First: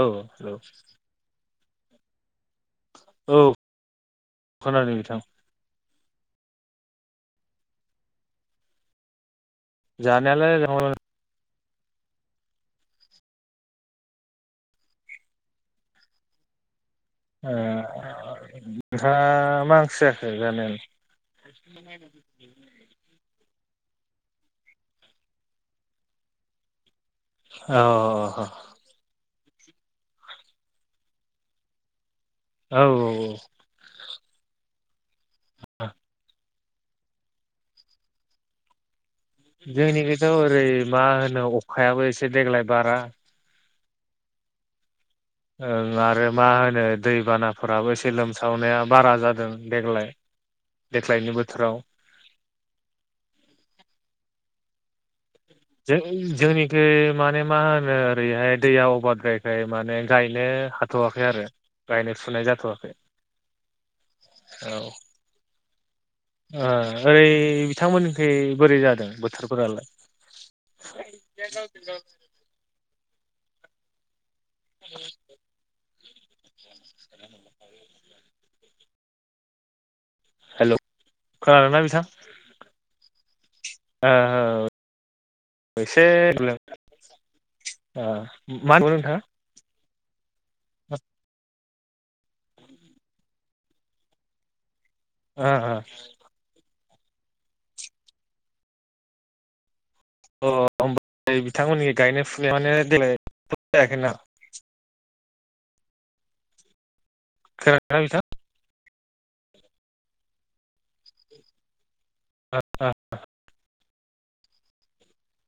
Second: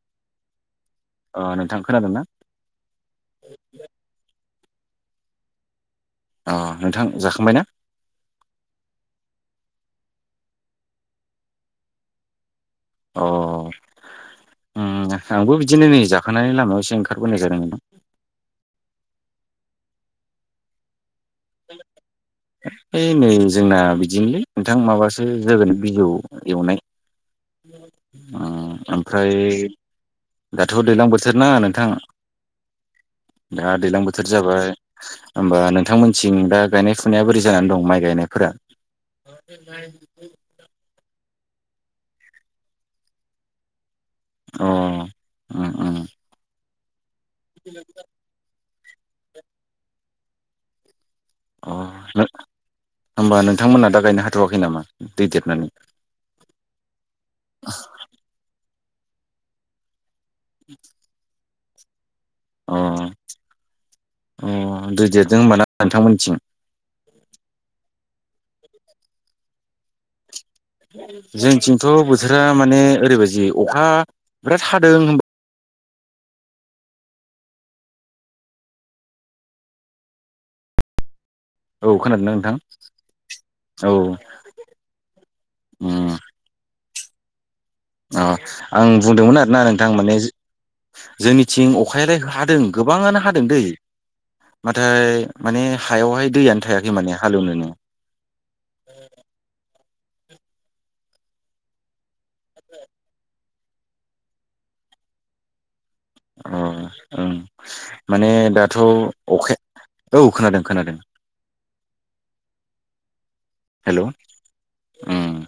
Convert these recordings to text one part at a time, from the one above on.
औ हेल' [inaudible] अ नोंथां खोनादों ना? औ खोनादों नोंथां अ नोंथां जाखांबाय ना? जानायालाय जा [unintelligible] अ ओम आंबो बिदिनो नै जाखांनि लामायावसो ओंखा अ नोंहा मख ओंख्रि जाखो जानायालाय? [unintelligible] नायना दोनथ' जायोमोन ओइ नै आरो जोंना बिदिनोलै नोंथां माबासो जोगोनार बिजौ एवनाय। अ औ ओम ओमफ्राय दाथ' दैज्लां बोथोर ना नोंथां औ औ औ थोर जाबाय होमबा नोंथांमोन थिं दा गायनाय फुनाया बोरै जानानै दं माइ गायनायफोरा? जोंनि खैथ ओरै मा होनो अखायाबो एसे देग्लाय बारा अ उम उम ओं आरो मा होनो दैबानाफोराबो एसे लोमसावनाया बारा जादों देग्लाय। देग्लायनि अ बोथोराव होमबा नोंथांमोना दा गायनो हाथ'वाखै नामा? दै देरनानै जों जोंनिखै माने मा होनो ओरैहाय दैया अभार द्रायखाय माने गायनो हाथ'वाखै आरो। गायनो अ अ औ दै देरदों होमबा ना? नोंथांमोननिथिं ओ ओरै बिथांमोन? ऐ बोरै जादों बोथोरफोरालाय जोंथिंथ' हेलौ बोथोरा माने ओरैबायदि अखा बिराद हादों [inaudible] हेल' औ खोनादोंना नोंथां औ ओ एसे उम लों [inaudible] अ आं बुंदोंमोन आरोना नों आं माने जोंनि थिं अखायालाय हादों गोबाङानो हादों दै नाथाय माने ओ हायावहाय दैयानो थाया माने हालेवनो नोङो अ ओमफ्राय बिथांमोननि गायनाय फुनाय माने देग्लाय [inaudible] ओ ओ खोनादोंना बिथां माने दा थ' अख औ खोनादों खोनादों [unintelligible] हेल' उम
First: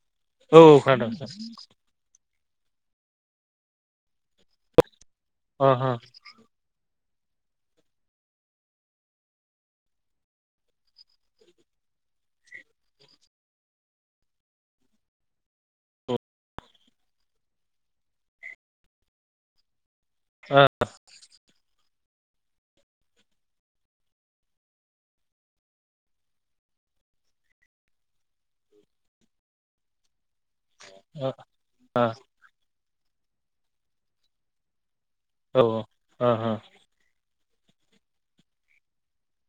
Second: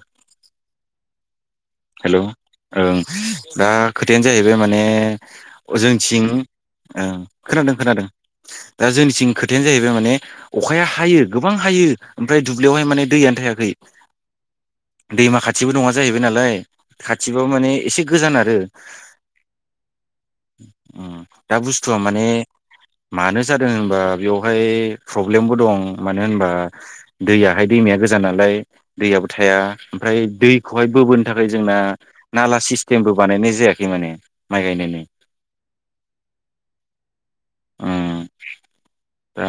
औ खोनादों हेल' ओं दा खोथायानो जाहैबाय माने अ जोंनिथिं ओं खोनादों खोनादों दा जोंनिथिं खोथायानो जाहैबाय माने अखाया हायो गोबां हायो ओमफ्राय दुब्लियावहाय माने दैयानो थायाखै दैमा खाथिबो नङा जाहैबाय नालाय। खाथिबाबो माने एसे गोजान आरो ओ स्थुआ माने मानो जादों होनबा बेवहाय प्रब्लेमबो दं मानो होनबा दैयाहाय दैमाया गोजान नालाय दैयाबो थाया ओमफ्राय दैखौहाय बो ओ थाखाय जोंना औ नाला सिस टिमबो बानायनाय जायाखै माने माइ गायनायनि। औ हा हा ओम दा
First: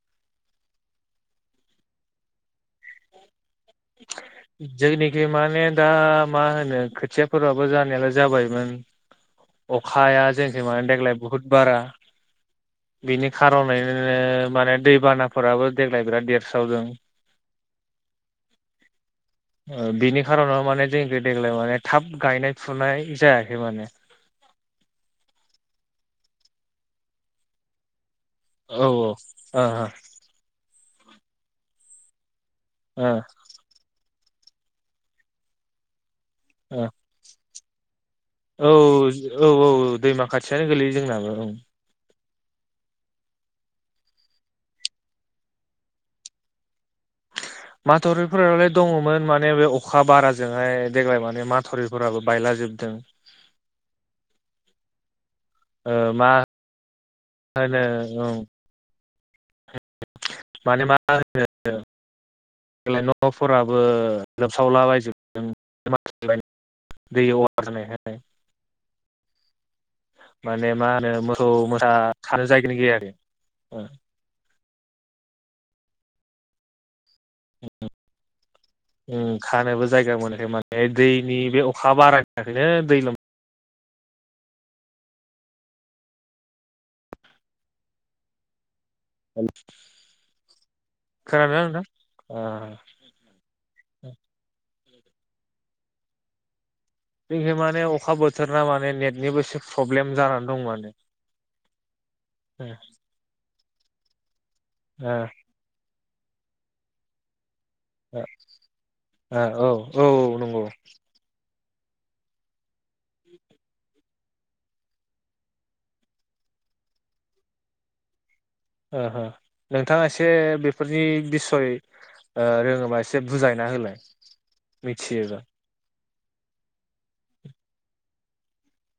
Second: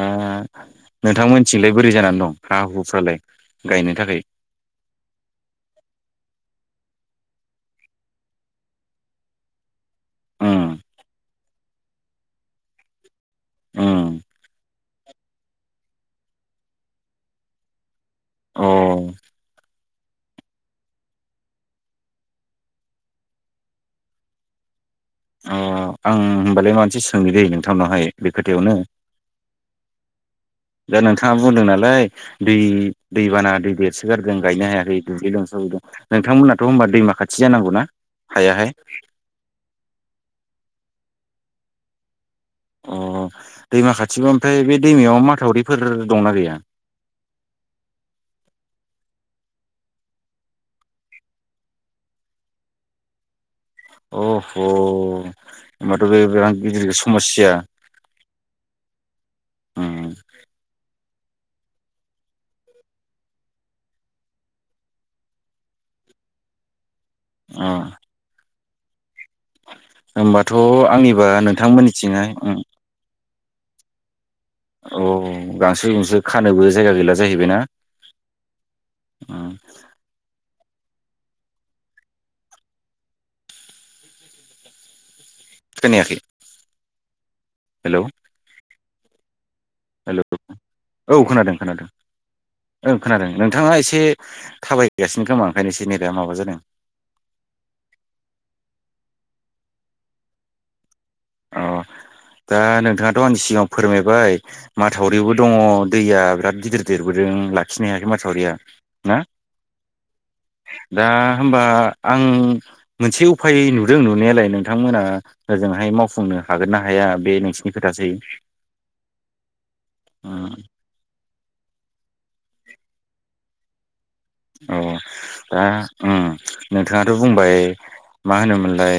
नोंथांमोनथिलाय बोरै जानानै दं हा हुफ्रालाय गायनो थाखाय जोंनिखै माने दा मा होनो खो खोथियाफोराबो जानायालाय जाबायमोन। अखाया उम जोंनिजों मानोे देग्लाय बुहुद बारा बेनि उम [unintelligible] दैबानाफोराबो देग्लाय बेराद देरस्रावदों। अ ओ बिनि खार'नाव माने जोंनिखै देग्लाय माने थाब गायनाय फुनाय जायाखै माने। अह, आं होमबालाय मानसे सोंनो दै नोंथांनावहाय। बे खोथायावनो औ औ अह अह। दा नोंथाङा बुंदों नालाय दै ओ दैबाना दै बे सो गारदों गायनो हायाखै दुब्लि लोमसावजोबदों। नोंथांमोननाथ' होनबा दैमा खाथि जानांगौना? हायाहाय औ औ औ औ दैमा खाथियानो गोलैयो जोंनाबो औ। अह, दैमा खाथिबा ओमफाय बे दैमायाव माथावरिफोर दंना गैया? माथावरिफोरालाय दङमोन माने बे अखा बाराजोंहाय देग्लाय माने माथरिफोराबो बायलाजोबदों। अह'! ओ होमबाथ' बे मा बिराद गिदिर समस्या। [inaudible] होनो ओं माने मा होनो देग्लाय न'फोराबो लोबसावलाबायजोबदों [unintelligible] दै अ अफार जानायखाय होमबाथ' माने मा होनो आंनिबा मोसौ मोसा नोंथांमोननिथिंहाय खानो उम जायगायानो गैया आरो। ओ। औ गांसो गुंसो खानोबो जायगा गैला जाहैबायना ओम उम खानोबो जायगा मोनाखैमोन। बे दैनि बे अखा बारानि थाखैनो दै लोम खोनायाखै? हेलौ? [inaudible] हेलौ [inaudible] औ खोनादों, खोनादोंना नोंथां? खोनादों ओ ओं खोनादों। नोंथाङा एसे थाबाय गासिनो खोमा ओंखायनो एसे नेदा माबा जादों। बेहाय माने अखा बोथोरना माने नेटनिबो एसे फ्रब्लेम जानानै दं माने। अह, दा ओ नोंथाङाथ' आंनि सिगाङाव फोरमायबाय। ओ माथावरिबो दङ', दैया बिराद गिदिर देरबोदों ला ओ ओ औ औ औ नंगौ। दा होमबा आं मोनसे उफाय नुदों नुनायालाय नोंथांमोना ओजोंहाय मावफै फुंनो हागोन ना हाया बे नोंसिनि खोथासै। ओहो नोंथाङा एसे बेफोरनि दिस यै रोङोबा एसे बुजायना होलाय। औ मिथियोबा। दा उम नोंथाङाथ बुंबाय मा होनोमोनलाय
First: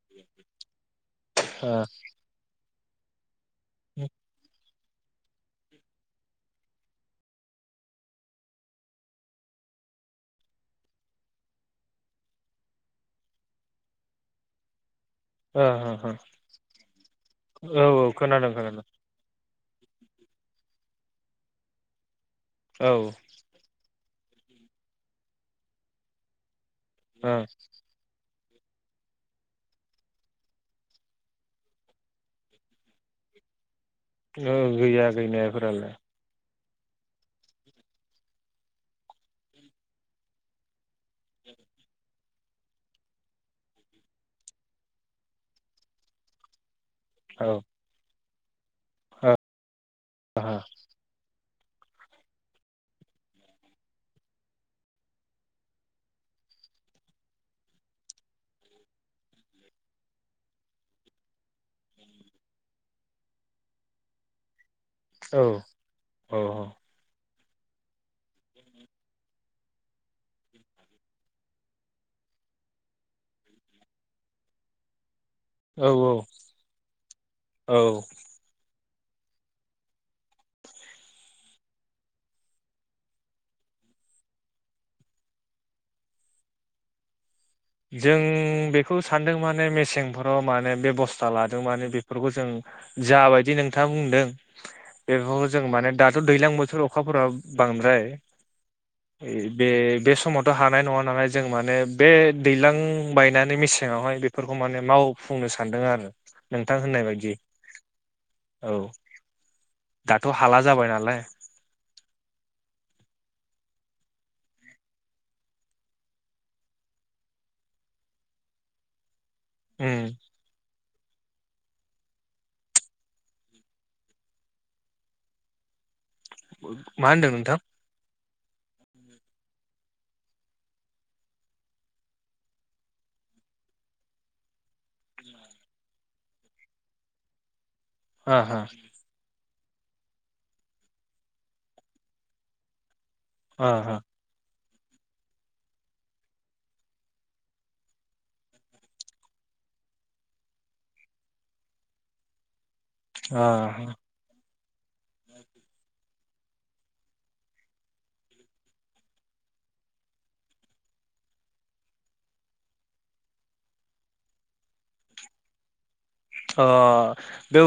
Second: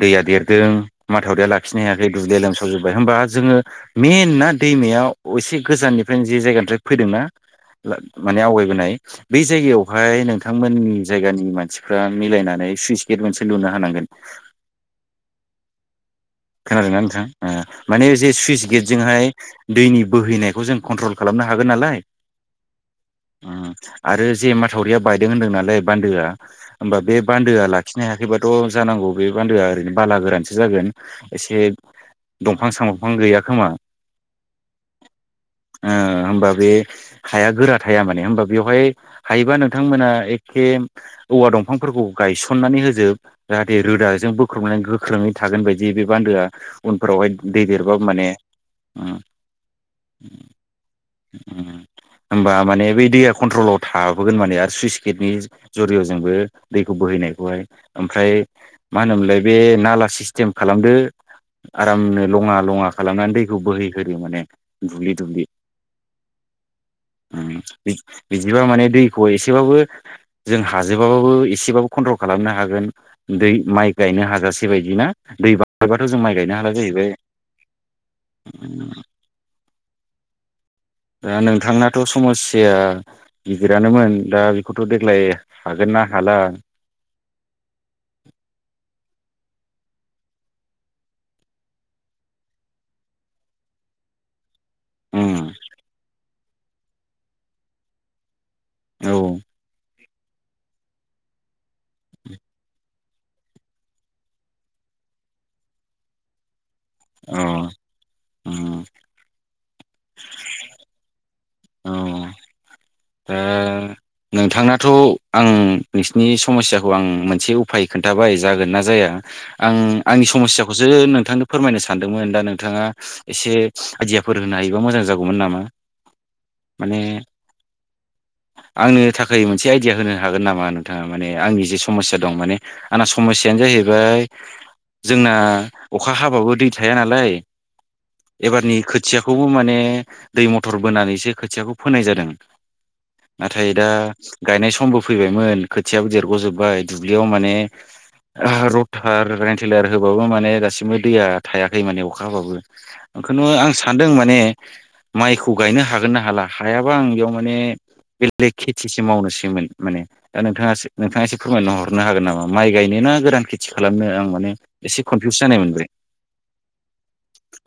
दैया देरदों माथावरिया ओ लाखिनो हायाखै दुब्लिया लोमसावदों थजोबबाय होमबा जोङो मे नान दैमायाव एसे गोजाननिफ्रायनो जि जायगानिफ्राय फैदोंना माने आवगायबोनाय बे जायगायावहाय नोंथांमोननि जायगानि मानसिफोरा मिलायनानै सुइस गेट मोनसे लुना होनांगोन। हो हो खोनादोंना नोंथां ओ औ माने औ एसे खोनादों सुइस खोनादों गेटजोंहाय दैनि बोहैनायखौ जों कन्ट्रल खालामनो हागोन नालाय औ उम आरो जे माथावरिया बायदों होनदों नालाय बान्दोआ होमबा बे बान्दोआ लाखिनो हायाखैबा अ जानांगौ बे बान्दोआ ओरैनो बाला गोरानसो जागोन। एसे दंफां सामफां गैया खोमा। ओहो गैया गैनाय ओ फोरालाय। होमबा बे हाया गोरा थाया माने होमबा बेवहाय हायोबा नोंथांमोना एखे औवा दंफांफोरखौ गायसननानै होजोब जाहाथे रोदाजों बोख्रबनानै गोख्रोङै थागोन बायदि ए बे बान्दोआ। उनफोरावहाय दै देरबा माने उम ओ ओ होमबा माने बै दैया कन्ट्रलाव थाबोगोन माने आरो सुइस गेटनि जुरियजोंबो दैखौ बोहैनायखौहाय ओमफ्राय मा होनोमोनलाय बे नाला सिसतेम खालामदो आरामनो लंआ लंआ खालामनानै दैखौ बोहैहोदो माने दुब्लि औ दुब्लि अ बिदिबा माने दैखौ एसेबाबो जों हाजोबाबाबो एसेबाबो कन्ट्रल खालामनो हागोन माइ गायनो हाजासे बायदि ना दै औ बाराबाथ जों माइ गायनो हाला जाहैबाय औ औ दा नोंथांनाथ समस्याआ गिदिरानोमोन दा बेखौथ देग्लाय हागोन ना हाला जों बेखौ सानदों माने मेसेंफोराव माने बेबस्था लादों माने बेफोरखौ जों जाबायदि नोंथाङा बुंदों बेफोरखौ उम जों माने दा दैज्लां बोथोर अखाफोरा बांद्राय औ बे बे समावथ' हानाय नङा नानाय जों माने बे [unintelligible] दैज्लां बायनानै मेसेआवहाय बेफोरखौ माने मावफुंनो सानदों आरो नोंथां होननाय बायदि औ औ उम दाथ' हाला जाबाय नालाय औ दा नोंथांनाथ' आं नोंसिनि समस्याखौ आं मोनसे उफाय खोन्थाबाय जागोन ना जाया आं उम आंनि समस्याखौ खौसो नोंथांनो फोरमायनो सानदोंमोन दा नोंथाङा एसे आइदियाफोर होनो हायोबा मोजां जागौमोन नामा माने मां होनदों नोंथां आंनो थाखाय मोनसे आइडिया होनो हागोन नामा नोंथाङा माने आंनि जे समस्या दं माने आंना समस्यायानो जाहैबाय जोंना अखा हाबाबो दै थाया नालाय ओ हो एबारनि खोथियाखौ खौ माने दै मथर बोनानैसो खोथियाखौ फोनाय जादों ओ नाथाय दा हो गायनाय समबो फैबायमोन खोथियाबो देरग'जोबबाय दुब्लियाव माने रथार भेन्टिलायार होबाबो माने गासिबो दैया थायाखै माने अखा हाबाबो बेखौनो ओ आं हो सानदों माने माइखौ गायनो हागोन ना हाला हायाबा आं बेयाव माने बेलेग खेथिसो मावनोसैमोन माने दा नोंथाङासो नोंथाङा एसे फोरमायना हरनो हागोन नामा माइ गायनो ना गोरान खेथि खालामनो आं माने एसे कनफिउस जानाय मोनदो अ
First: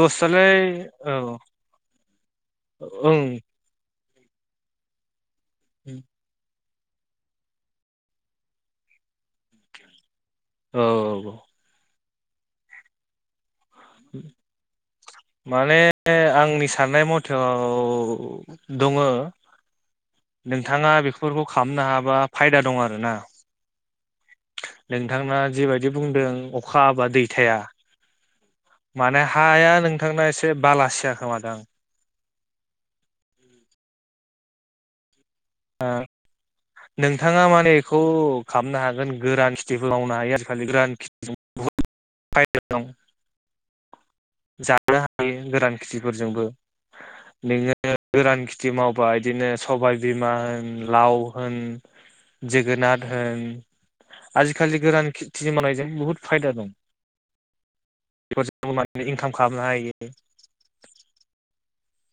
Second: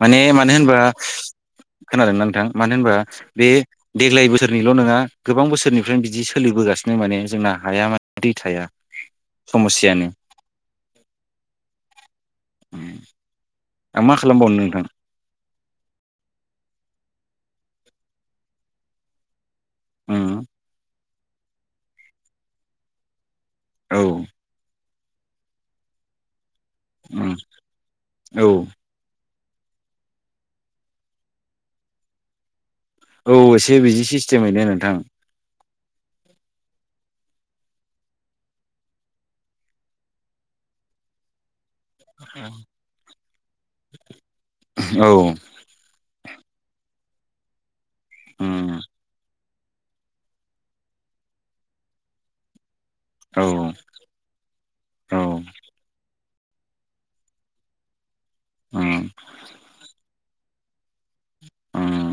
माने मानो होनबा औ खोनादोंना नोंथां मानो होनबा ओं बे देग्लाय बोसोरनिल' नङा गोबां बोसोरनिफ्रायनो बिदि सोलिबोगासिनो माने जोंना हाया माने दै थाया समस्यानो औ औ [inaudible] आं मा खालामबावनो नोंथां माने आंनि साननाय मथेआव दङ उम नोंथाङा बेखौ बेफोरखौ खालामनो हाबा फायदा दं आरो ना औ नोंथाङा जिबायदि बुंदों अखा हाबा उम दैथाया औ मानो हाया नोंथांना एसे बालासिया खोमादां औ एसे बिदि सिस्टेमैनो नोंथां नोंथाङा माने बेखौ खालामनो हागोन गोरान खिथिबो मावनो हायो आजिखालि गोरान खिथिजों बुहुद फायदा दं जानो औ हायो गोदान खिथिफोरजोंबो बे गो गोरान खेथि उम मावबा इदिनो [inaudible] मा होन लाव होन जोगोरनाथ औ आजिखालि गोरान औ खेथि मावनायजों बुहुत फायदा दं बेफोरजों उम माने इनकाम खालामनो हायो ओम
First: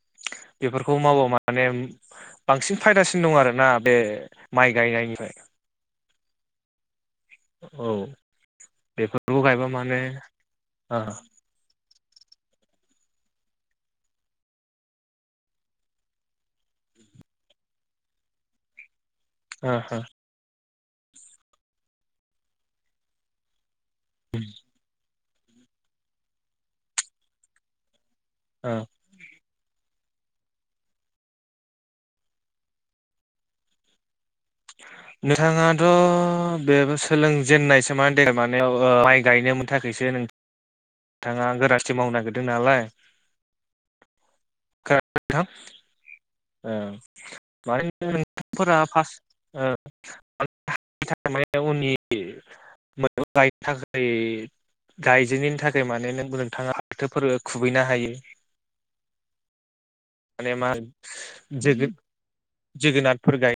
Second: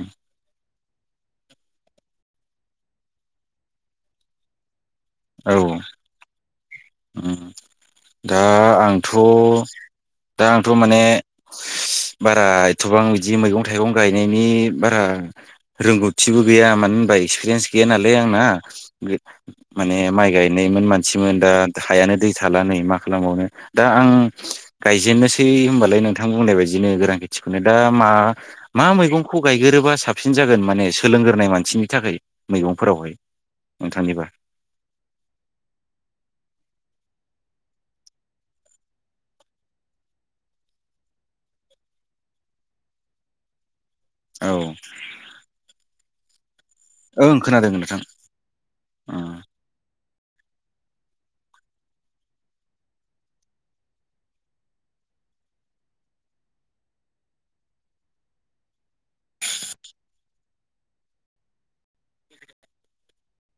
बेफोरखौ मावबा माने बांसिन फायदासिन दं आरोना बे माइक गायनाय निफ्राय औ दा आंथ' बेफोरखौ गायबा माने दा आंथ' ओ माने बारा एथ'बां बिदि मैगं थाइगं गायनायनि बारा रोंगौथिबो गैया मानो होनबा एक्सपिरियेन्स गैया नालाय आंना ओ माने ओ माइ गाय नैमोन मानसिमोन दा हायानो दै थानानै मा खालामबावनो दा आं गायजेननो स सै होनबालाय नोंथां बुंनाय बायदिनो गोरां खेथिखौनो दा मा ओ मा मैगं बेखौ गायगोरोबा साबसिन जागोन माने सोलोंग्रोनाय मानसिनि थाखाय मैगंफोरावहाय नोंथांनिबा नोंथाङाथ' बेबो सोलोंजेननायसो मा दे मानाव माइ गायनो थाखायसो नोंथ नोंथाङा गोरानखेथि मावनो नागिरदों नालाय औ खोनादों नोंथू ओं खोनादों माने नोंथां नोंथांफोरा उम फार्स्ट माने उनि मै गायनो थाखाय गायजेननायनि थाखाय [inaudible] माने नों नोंथाङा फाथोफोर खुबैनो हायो माने मा जोगो जोगोनारफोर गाय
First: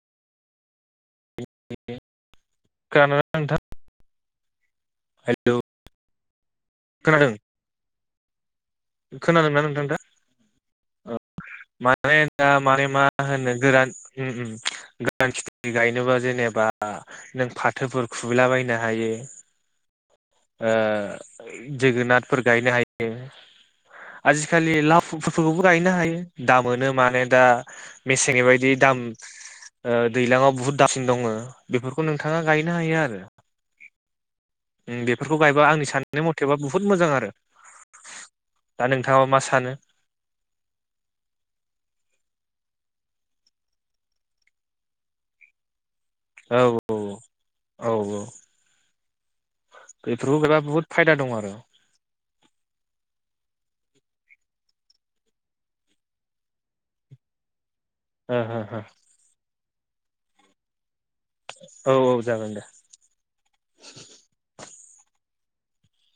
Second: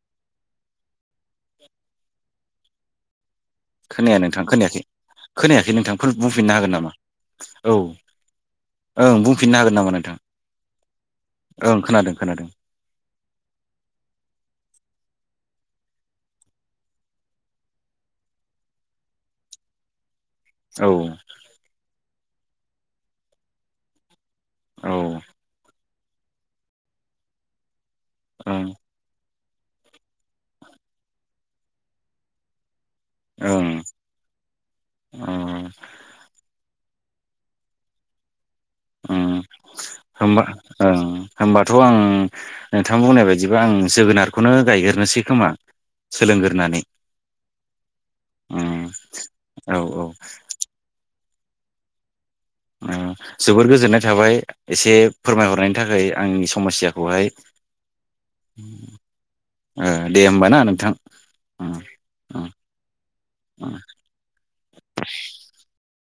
गान नोंथां खोनाया नोंथां खोनायाखै हेलौ खोनायाखै नोंथांफोर होनफिननो हागोन नामा? औ ओं खोनादों बुंफिननो ना हागोन नोंथां नामा दा? औ ओं खोनादों माने दा खोनादों माने मा होनो गोरान उम उम गोरान खेथि गायनोबा जेनेबा नों फाथोफोर खुबैलाबायनो हायो। ओ औ जोगोनाथ फोर गायनो हायो। आजिखालि ओं [inaudible] गायनो हायो दा मोनो माने दा मेसेंनि ओं बायदि दाम दैलाङाव बुहुद दाम दङ बेफोरखौ नोंथाङा गायनो हायो आरो। ओं। बेफोरखौ गायबा आंनि साननाय मथेबा बुहुत मोजां आरो। दा उम नोंथाङा मा सानो होमबा ओं होमबाथ' आं नों थां बुंनाय बायदिबा आं जोगोनारखौनो गायग्रोनोसै खोमा। औ सोलोंगोरनानै औ औ औ। उम। औ औ बेफोरखौ गायबा बुहुत फायदा दङ। औ। ओम जोबोर गोजोननाय थाबाय एसे फोरमायहरनायनि थाखाय आंनि समस्याखौहाय। ओ हो हो। ओ दे होमबा ना नोंथां। उम औ औ उम जागोन दे। उम